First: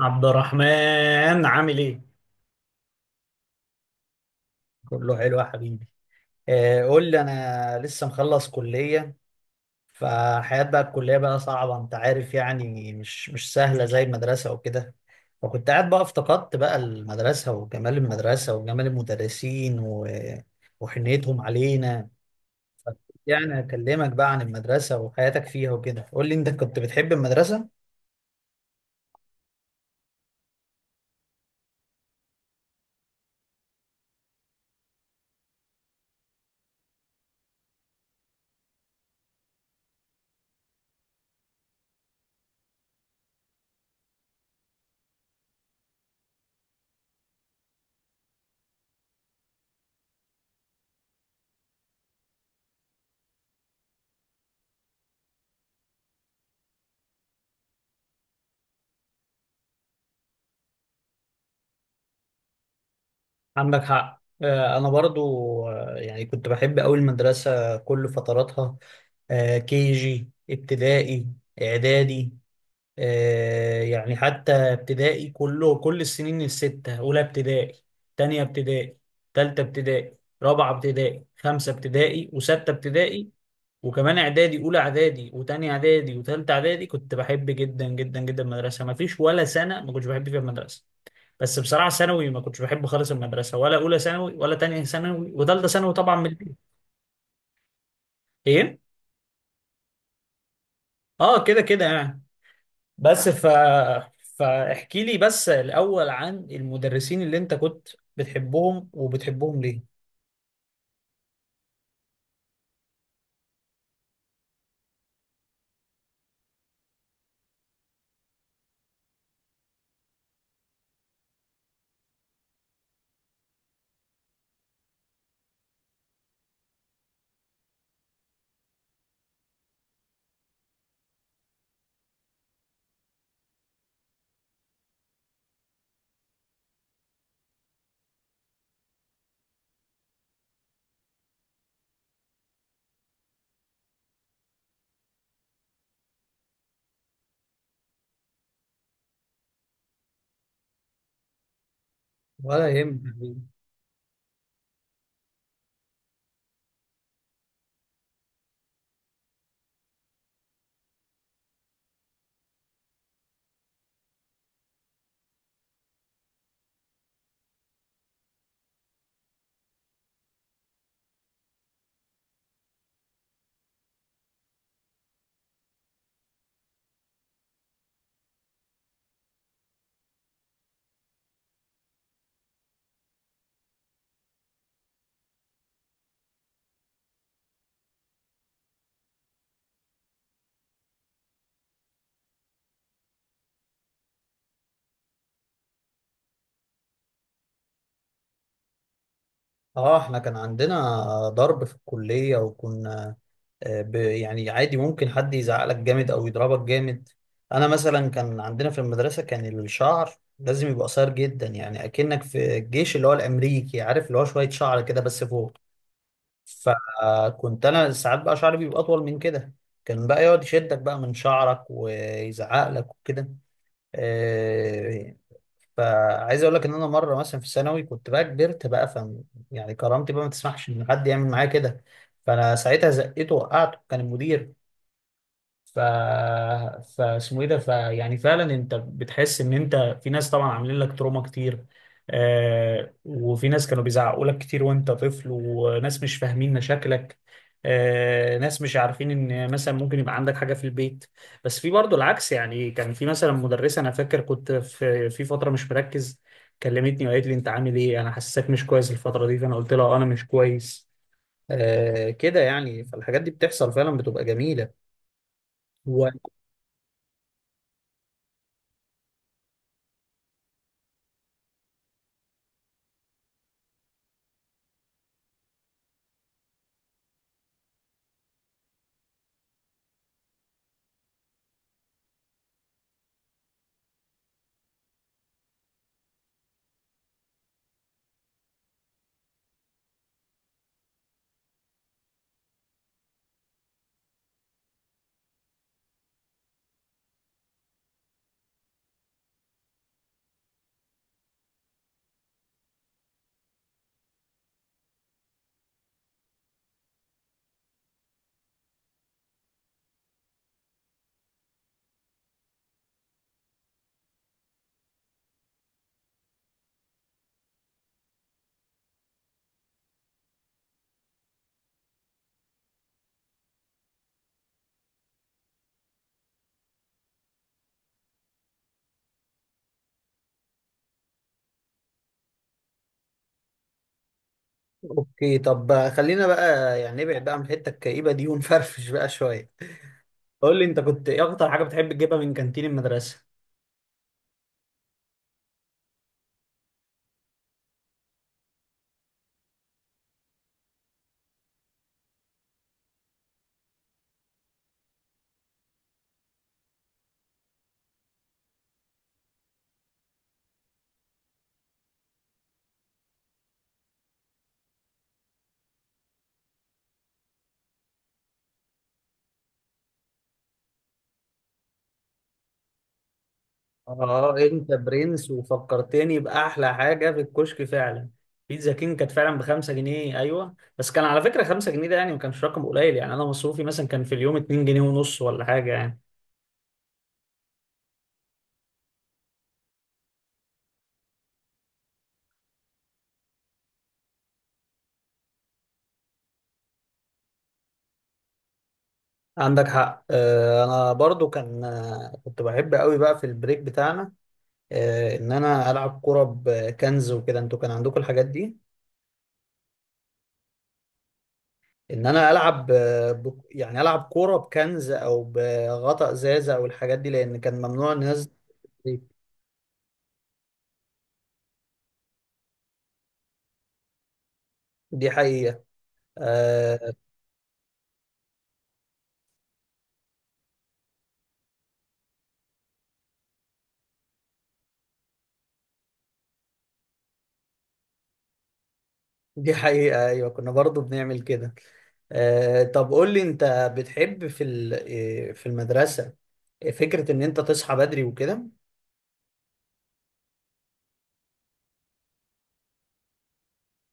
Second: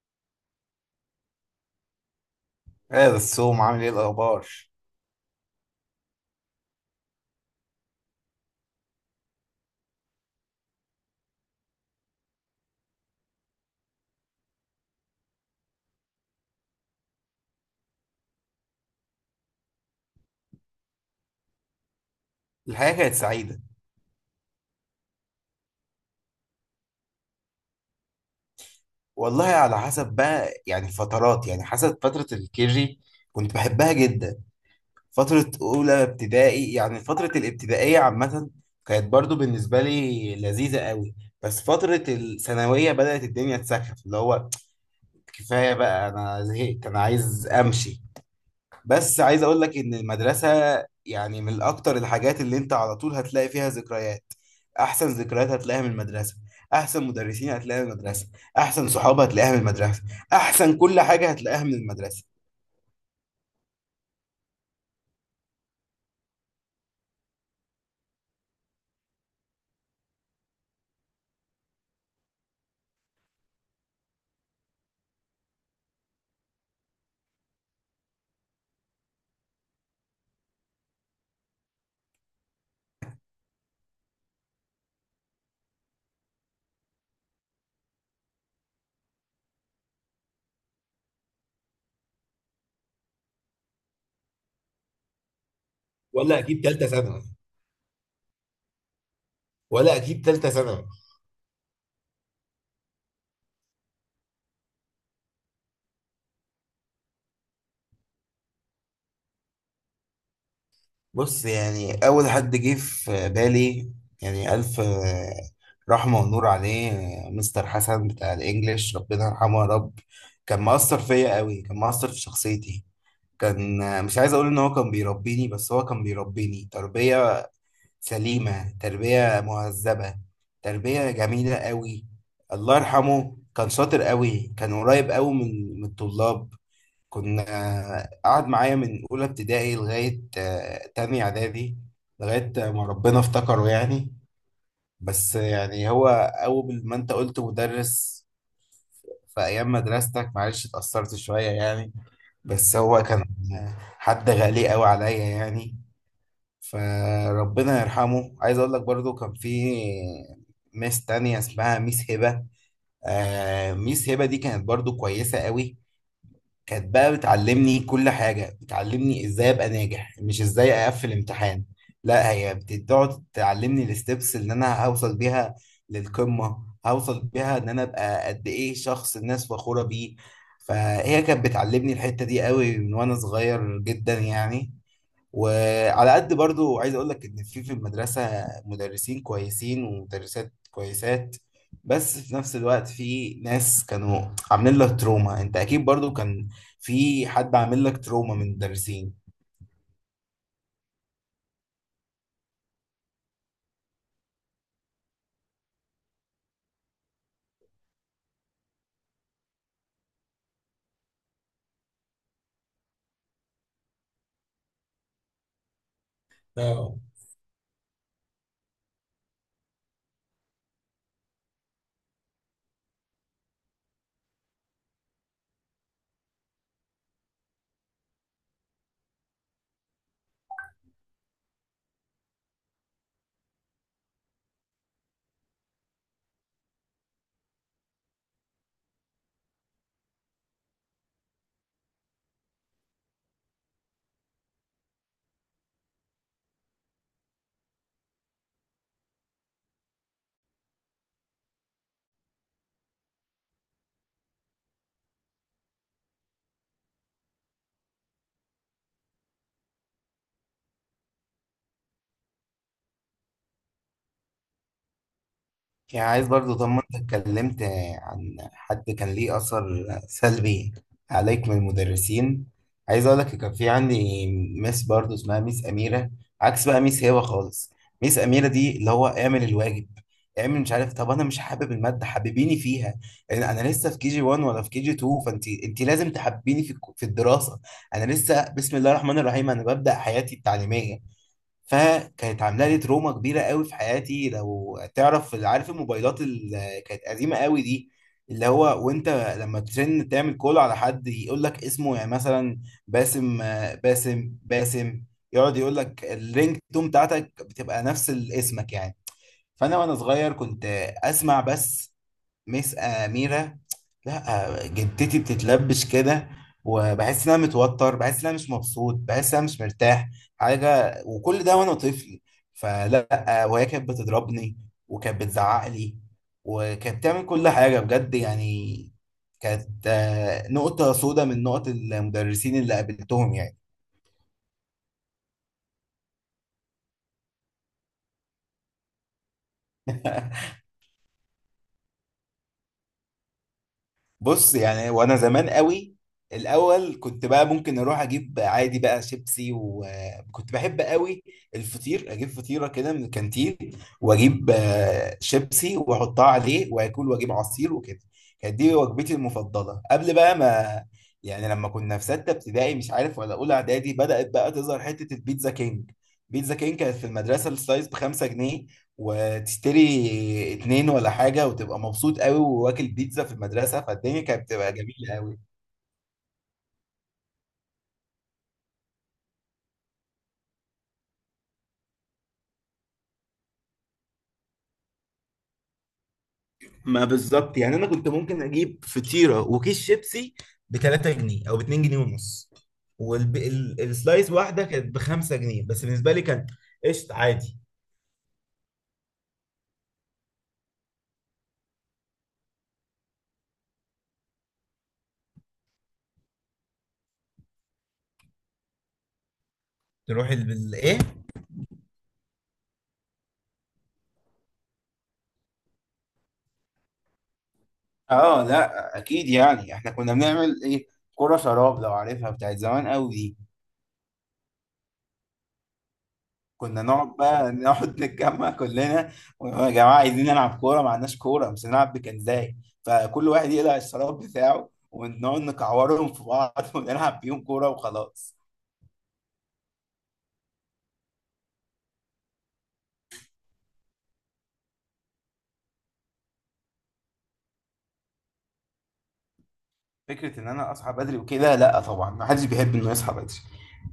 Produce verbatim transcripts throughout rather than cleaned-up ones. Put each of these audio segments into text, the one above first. عبد الرحمن عامل ايه؟ ايه الصوم؟ عامل ايه الاخبار؟ كله حلو يا حبيبي. آه، قول لي، انا لسه مخلص كلية، فحياة بقى الكلية بقى صعبة، انت عارف، يعني مش مش سهلة زي المدرسة وكده. فكنت قاعد بقى افتقدت بقى المدرسة وجمال المدرسة وجمال المدرسين و... وحنيتهم علينا. الحياه كانت يعني سعيده. اكلمك بقى عن المدرسة وحياتك فيها وكده، قول لي انت كنت بتحب المدرسة؟ والله على حسب بقى يعني فترات يعني حسب فتره الكيجي كنت بحبها جدا. فتره اولى ابتدائي يعني فتره الابتدائيه عامه كانت برضو بالنسبه لي لذيذه قوي. بس فتره الثانويه بدات الدنيا تسخف، اللي هو كفايه بقى، انا زهقت، انا عايز امشي. بس عايز اقول لك ان المدرسه يعني من اكتر الحاجات اللي انت على طول هتلاقي فيها ذكريات. احسن ذكريات هتلاقيها من المدرسه، احسن مدرسين هتلاقيها من المدرسه، احسن صحاب هتلاقيها من المدرسه، احسن كل حاجه هتلاقيها من المدرسه. عندك حق، آه، انا برضو. آه، يعني كنت بحب قوي المدرسة كل فتراتها، كي جي، ابتدائي، اعدادي. آه، يعني حتى ابتدائي كله، كل السنين الستة، اولى ابتدائي، تانية ابتدائي، تالتة ابتدائي، رابعة ابتدائي، خمسة ابتدائي، وستة ابتدائي، وكمان اعدادي، اولى اعدادي وتانية اعدادي وتالتة اعدادي، كنت بحب جدا جدا جدا المدرسة، ما فيش ولا سنة ما كنتش بحب فيها المدرسة. بس بصراحة ثانوي ما كنتش بحب خالص المدرسة، ولا أولى ثانوي ولا تانية ثانوي وتالتة ثانوي، طبعا من ولا البيت. اجيب ثالثه ثانوي إيه؟ ولا اجيب ثالثه ثانوي آه، كده كده يعني. بس ف فاحكي لي بس الأول عن المدرسين اللي أنت كنت بتحبهم، وبتحبهم ليه؟ بص، يعني اول حد جه في بالي يعني الف آه، رحمه ونور عليه، آه، مستر حسن بتاع الانجليش، ربنا يرحمه يا رب. كان مؤثر فيا قوي، كان مؤثر في شخصيتي. كان، مش عايز اقول ان هو كان بيربيني، بس هو كان بيربيني تربية سليمة، تربية مهذبة، تربية جميلة قوي. الله يرحمه كان شاطر قوي، كان قريب قوي من من الطلاب. كنا، قعد معايا من اولى ابتدائي لغاية آه، تاني اعدادي، لغاية ما ربنا افتكره يعني. بس يعني هو اول ما انت قلت مدرس في ايام مدرستك معلش اتأثرت شوية يعني. ولا بس هو يهم. كان حد غالي قوي عليا يعني، فربنا يرحمه. عايز اقول لك برضو كان في ميس تانية اسمها ميس هبة. آه، ميس هبة دي كانت برضو كويسة قوي. كانت بقى بتعلمني كل حاجة، بتعلمني ازاي ابقى ناجح، مش ازاي اقفل امتحان. لا، هي بتقعد تعلمني الستبس اللي انا هوصل بيها للقمة، هوصل بيها ان انا ابقى قد ايه شخص الناس فخورة بيه. فهي كانت بتعلمني الحتة دي قوي من وانا صغير جدا يعني. وعلى قد برضو عايز اقول لك ان في في المدرسة مدرسين كويسين ومدرسات كويسات، بس في نفس الوقت في ناس كانوا عاملين لك تروما. انت اكيد برضو كان في حد عامل لك تروما من المدرسين. اه، احنا كان عندنا ضرب في الكلية، وكنا، آه، ب- يعني عادي، ممكن حد يزعقلك جامد او يضربك جامد. انا مثلا كان عندنا في المدرسة، كان الشعر لازم يبقى قصير جدا، يعني اكنك في الجيش، اللي هو الامريكي، عارف، اللي هو شوية شعر كده بس فوق. اه، فكنت انا ساعات بقى شعري بيبقى اطول من كده، كان بقى يقعد يشدك بقى من شعرك ويزعق لك وكده. آه، فعايز اقول لك ان انا مره مثلا في ثانوي كنت بقى كبرت بقى، ف يعني كرامتي بقى ما تسمحش ان حد يعمل معايا كده، فانا ساعتها زقيته وقعته، كان المدير. ف فاسمه ايه ده، فيعني فعلا انت بتحس ان انت، في ناس طبعا عاملين لك تروما كتير، آه، وفي ناس كانوا بيزعقوا لك كتير وانت طفل، وناس مش فاهمين مشاكلك، آه، ناس مش عارفين ان مثلا ممكن يبقى عندك حاجة في البيت. بس في برضه العكس، يعني كان في مثلا مدرسة، انا فاكر كنت في في فترة مش مركز، كلمتني وقالت لي انت عامل ايه، انا حاسسك مش كويس الفترة دي، فانا قلت لها، آه، انا مش كويس، آه، كده يعني. فالحاجات دي بتحصل فعلا، بتبقى جميلة. يعني عايز برضو، طب ما انت اتكلمت عن حد كان ليه اثر سلبي عليك من المدرسين، عايز اقول لك كان في عندي ميس برضو اسمها ميس اميره، عكس بقى ميس هبه خالص. ميس اميره دي، اللي هو اعمل الواجب، اعمل، مش عارف، طب انا مش حابب الماده، حببيني فيها. انا أنا لسه في كي جي واحد ولا في كي جي اتنين، فانت انت لازم تحببيني في الك- في الدراسه. انا لسه بسم الله الرحمن الرحيم، انا ببدا حياتي التعليميه. فكانت عامله لي تروما كبيره قوي في حياتي. لو تعرف، عارف الموبايلات اللي كانت قديمه قوي دي؟ اللي هو وانت لما ترن تعمل كول على حد يقول لك اسمه يعني، مثلا باسم، آه، باسم باسم يقعد يقول لك الرينج تون بتاعتك بتبقى نفس اسمك يعني. فانا وانا صغير كنت اسمع بس "مس أميرة"، لا جدتي بتتلبش كده. وبحس ان انا متوتر، بحس ان انا مش مبسوط، بحس ان انا مش مرتاح حاجه، وكل ده وانا طفل. فلا، وهي كانت بتضربني، وكانت بتزعق لي، وكانت بتعمل كل حاجه بجد يعني. كانت آه، نقطه سودة من نقط المدرسين اللي قابلتهم يعني. اوكي، طب خلينا بقى يعني نبعد بقى عن الحته الكئيبه دي ونفرفش بقى شويه. قول لي انت كنت ايه اكتر حاجه بتحب تجيبها من كانتين المدرسه؟ بص، يعني وانا زمان قوي الاول كنت بقى ممكن اروح اجيب عادي بقى شيبسي. وكنت بحب قوي الفطير، اجيب فطيره كده من الكانتين، واجيب آه، شيبسي واحطها عليه واكل، واجيب عصير وكده. كانت دي وجبتي المفضله قبل بقى ما، يعني لما كنا في سته ابتدائي مش عارف ولا اولى اعدادي، بدات بقى تظهر حته البيتزا كينج. بيتزا كينج كانت في المدرسه السلايس ب خمسة جنيه، وتشتري اتنين ولا حاجة وتبقى مبسوط قوي وواكل بيتزا في المدرسة، فالدنيا اه كانت انت بتبقى جميلة برنس، قوي. وفكرتني باحلى حاجه في الكشك فعلا. بيتزا كينج كانت فعلا بخمسة جنيه، ايوه، بس كان على فكره خمسة جنيه ده يعني ما كانش رقم قليل، يعني انا مصروفي مثلا كان في اليوم اتنين جنيه ونص ولا حاجه يعني. ما بالظبط يعني، انا كنت ممكن اجيب فطيرة وكيس شيبسي ب ثلاثة جنيه او ب اتنين جنيه ونص، والسلايس واحدة كانت ب خمسة جنيه، بس بالنسبة لي كان قشط عادي. عندك حق، آه، انا برضو كان، آه، كنت بحب قوي بقى في البريك بتاعنا، آه، ان انا العب كوره بكنز وكده، انتوا كان عندكم الحاجات دي؟ تروح ال- ال- ايه، ان انا العب، آه، ب... يعني العب كوره بكنز او بغطاء ازازه او الحاجات دي، لان كان ممنوع الناس اه لا دي. اكيد، يعني احنا كنا بنعمل ايه، كرة شراب لو عارفها بتاعت زمان قوي. دي حقيقه، كنا آه. نقعد بقى نقعد نتجمع كلنا، يا جماعه عايزين نلعب كوره، ما عندناش كوره، مش هنلعب بكنزاي. فكل واحد يقلع الشراب بتاعه، ونقعد نكعورهم في بعض ونلعب بيهم كوره وخلاص. دي حقيقه، ايوه، كنا برضو بنعمل كده. آه، طب قول لي انت، بتحب في ال... آه، في المدرسه، فكره ان انت تصحى بدري وكده. فكره ان انا اصحى بدري وكده؟ لا طبعا، ما حدش بيحب انه يصحى بدري.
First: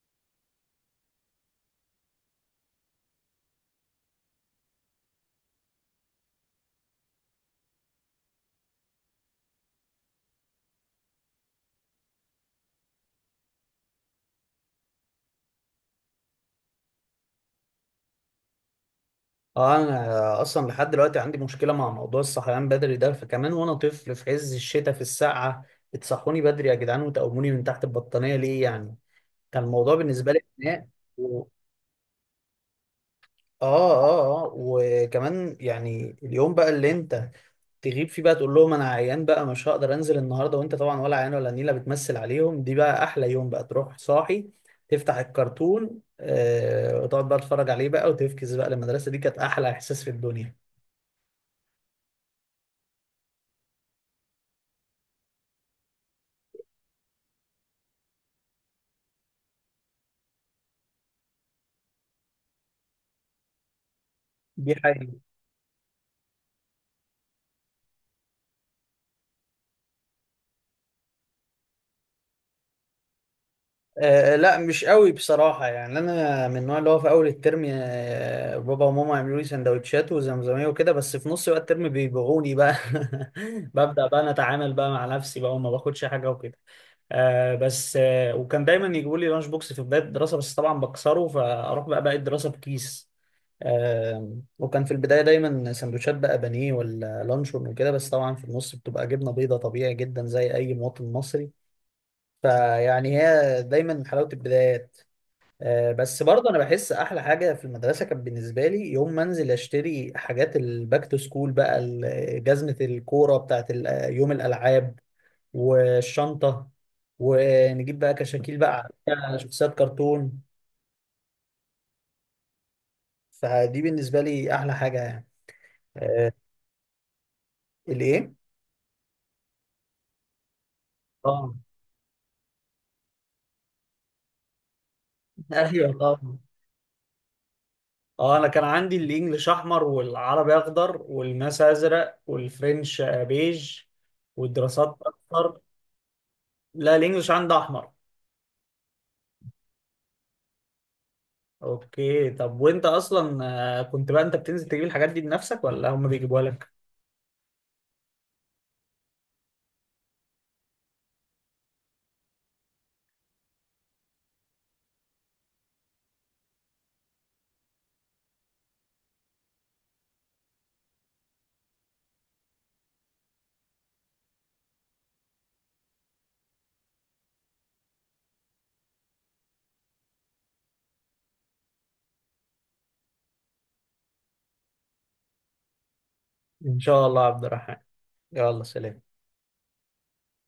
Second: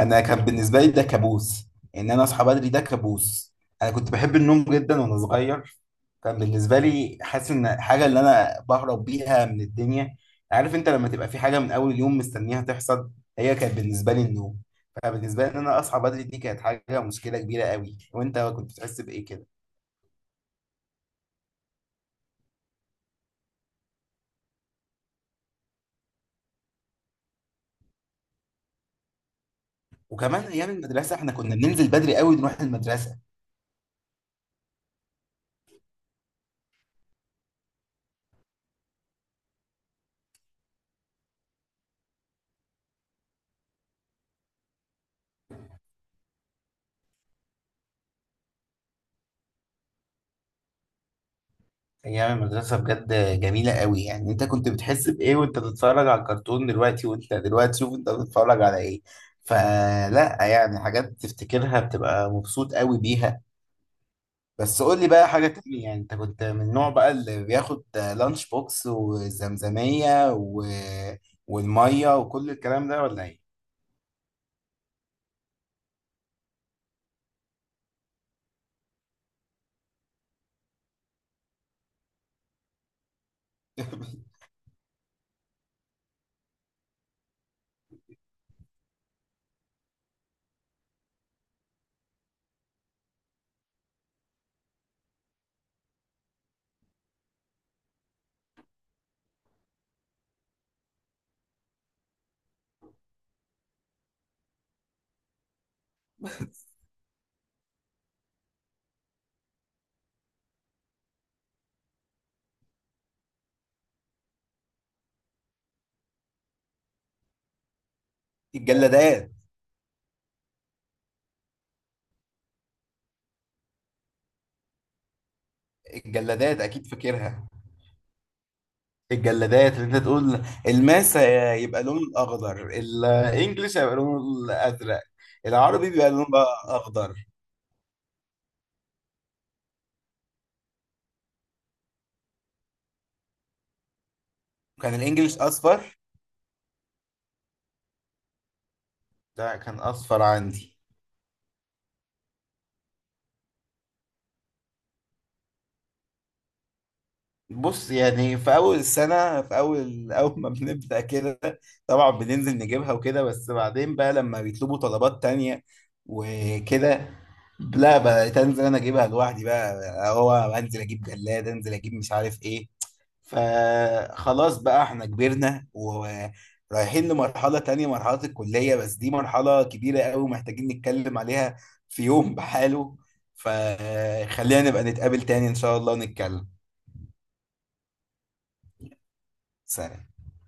انا كان بالنسبه لي ده كابوس، ان انا اصحى بدري ده كابوس. انا كنت بحب النوم جدا وانا صغير. كان بالنسبه لي حاسس ان حاجه اللي انا بهرب بيها من الدنيا، عارف انت لما تبقى في حاجه من اول يوم مستنيها تحصل؟ هي كانت بالنسبه لي النوم. فبالنسبه لي ان انا اصحى بدري دي كانت حاجه، مشكله كبيره قوي. وانت كنت بتحس بايه كده؟ اه انا اصلا لحد دلوقتي عندي مشكله مع موضوع الصحيان بدري ده، فكمان وانا طفل في عز الشتاء في السقعه، بتصحوني بدري يا جدعان وتقوموني من تحت البطانيه ليه يعني؟ كان الموضوع بالنسبه لي وكمان ايام خناق. المدرسه احنا كنا بننزل بدري قوي نروح المدرسه. اه اه اه، وكمان يعني اليوم بقى اللي انت تغيب فيه بقى، تقول لهم انا عيان بقى مش هقدر انزل النهارده، وانت طبعا ولا عيان ولا نيله، بتمثل عليهم، دي بقى احلى يوم، بقى تروح صاحي، تفتح الكرتون، آه، وتقعد بقى تتفرج عليه بقى وتفكس بقى للمدرسه، دي كانت احلى احساس في الدنيا. ايام المدرسه بجد جميله قوي. يعني انت كنت بتحس بايه وانت بتتفرج على الكرتون دلوقتي؟ وانت دلوقتي شوف انت بتتفرج على ايه. فلا يعني، حاجات تفتكرها بتبقى مبسوط قوي بيها. دي بس قول حاجه. لي بقى حاجة تانية، يعني انت كنت من النوع بقى اللي بياخد لانش بوكس والزمزمية و... والمية وكل الكلام ده ولا ايه؟ آه، لا مش قوي بصراحة، يعني أنا من النوع اللي هو في أول الترم، آه، بابا وماما يعملوا لي سندوتشات وزمزمية وكده، بس في نص بقى الترم بيبيعوني بقى. ببدأ بقى أنا أتعامل بقى مع نفسي بقى وما باخدش حاجة وكده. آه بس آه وكان دايما يجيبوا لي لانش بوكس في بداية الدراسة، بس طبعا بكسره فأروح بقى باقي الدراسة بكيس. آه، وكان في البداية دايما سندوتشات بقى بانيه ولا لانشون وكده، بس طبعا في النص بتبقى جبنة بيضة، طبيعي جدا زي أي مواطن مصري. فيعني هي دايما حلاوة البدايات. آه، بس برضه انا بحس احلى حاجه في المدرسه كانت بالنسبه لي يوم ما انزل اشتري حاجات الباك تو سكول بقى، ال- جزمه الكوره بتاعت ال- يوم الالعاب والشنطه، ونجيب بقى كشاكيل بقى الجلادات. على شخصيات كرتون، فدي بالنسبه لي احلى حاجه يعني. آه، الجلادات اكيد فاكرها، الايه؟ الجلادات اللي انت تقول. الماس اه، يبقى لونه الاخضر، الانجليش هيبقى لونه الازرق، العربي ايوه بيبقى لونه طبعا. بقى اخضر. اه، انا كان عندي الانجليش احمر، والعربي اخضر، والماس ازرق، والفرنش، آه، بيج، كان والدراسات الانجليش اصفر. اصفر، لا الانجليش عندي احمر. ده كان اصفر عندي. اوكي، طب وانت اصلا، آه، كنت بقى انت بتنزل تجيب الحاجات دي بنفسك ولا هم بيجيبوها لك؟ بص، يعني في اول السنه، في اول اول ما بنبدا كده طبعا بننزل نجيبها وكده. بس بعدين بقى لما بيطلبوا طلبات تانية وكده، لا بقيت انزل انا اجيبها لوحدي بقى. هو انزل اجيب جلاد، انزل اجيب مش عارف ايه. فخلاص بقى احنا كبرنا ورايحين لمرحله تانية، مرحله الكليه. بس دي مرحله كبيره قوي محتاجين نتكلم عليها في يوم بحاله. فخلينا نبقى نتقابل تاني ان شاء الله ونتكلم. ان شاء الله يا عبد الرحمن، يلا سلام. سلام.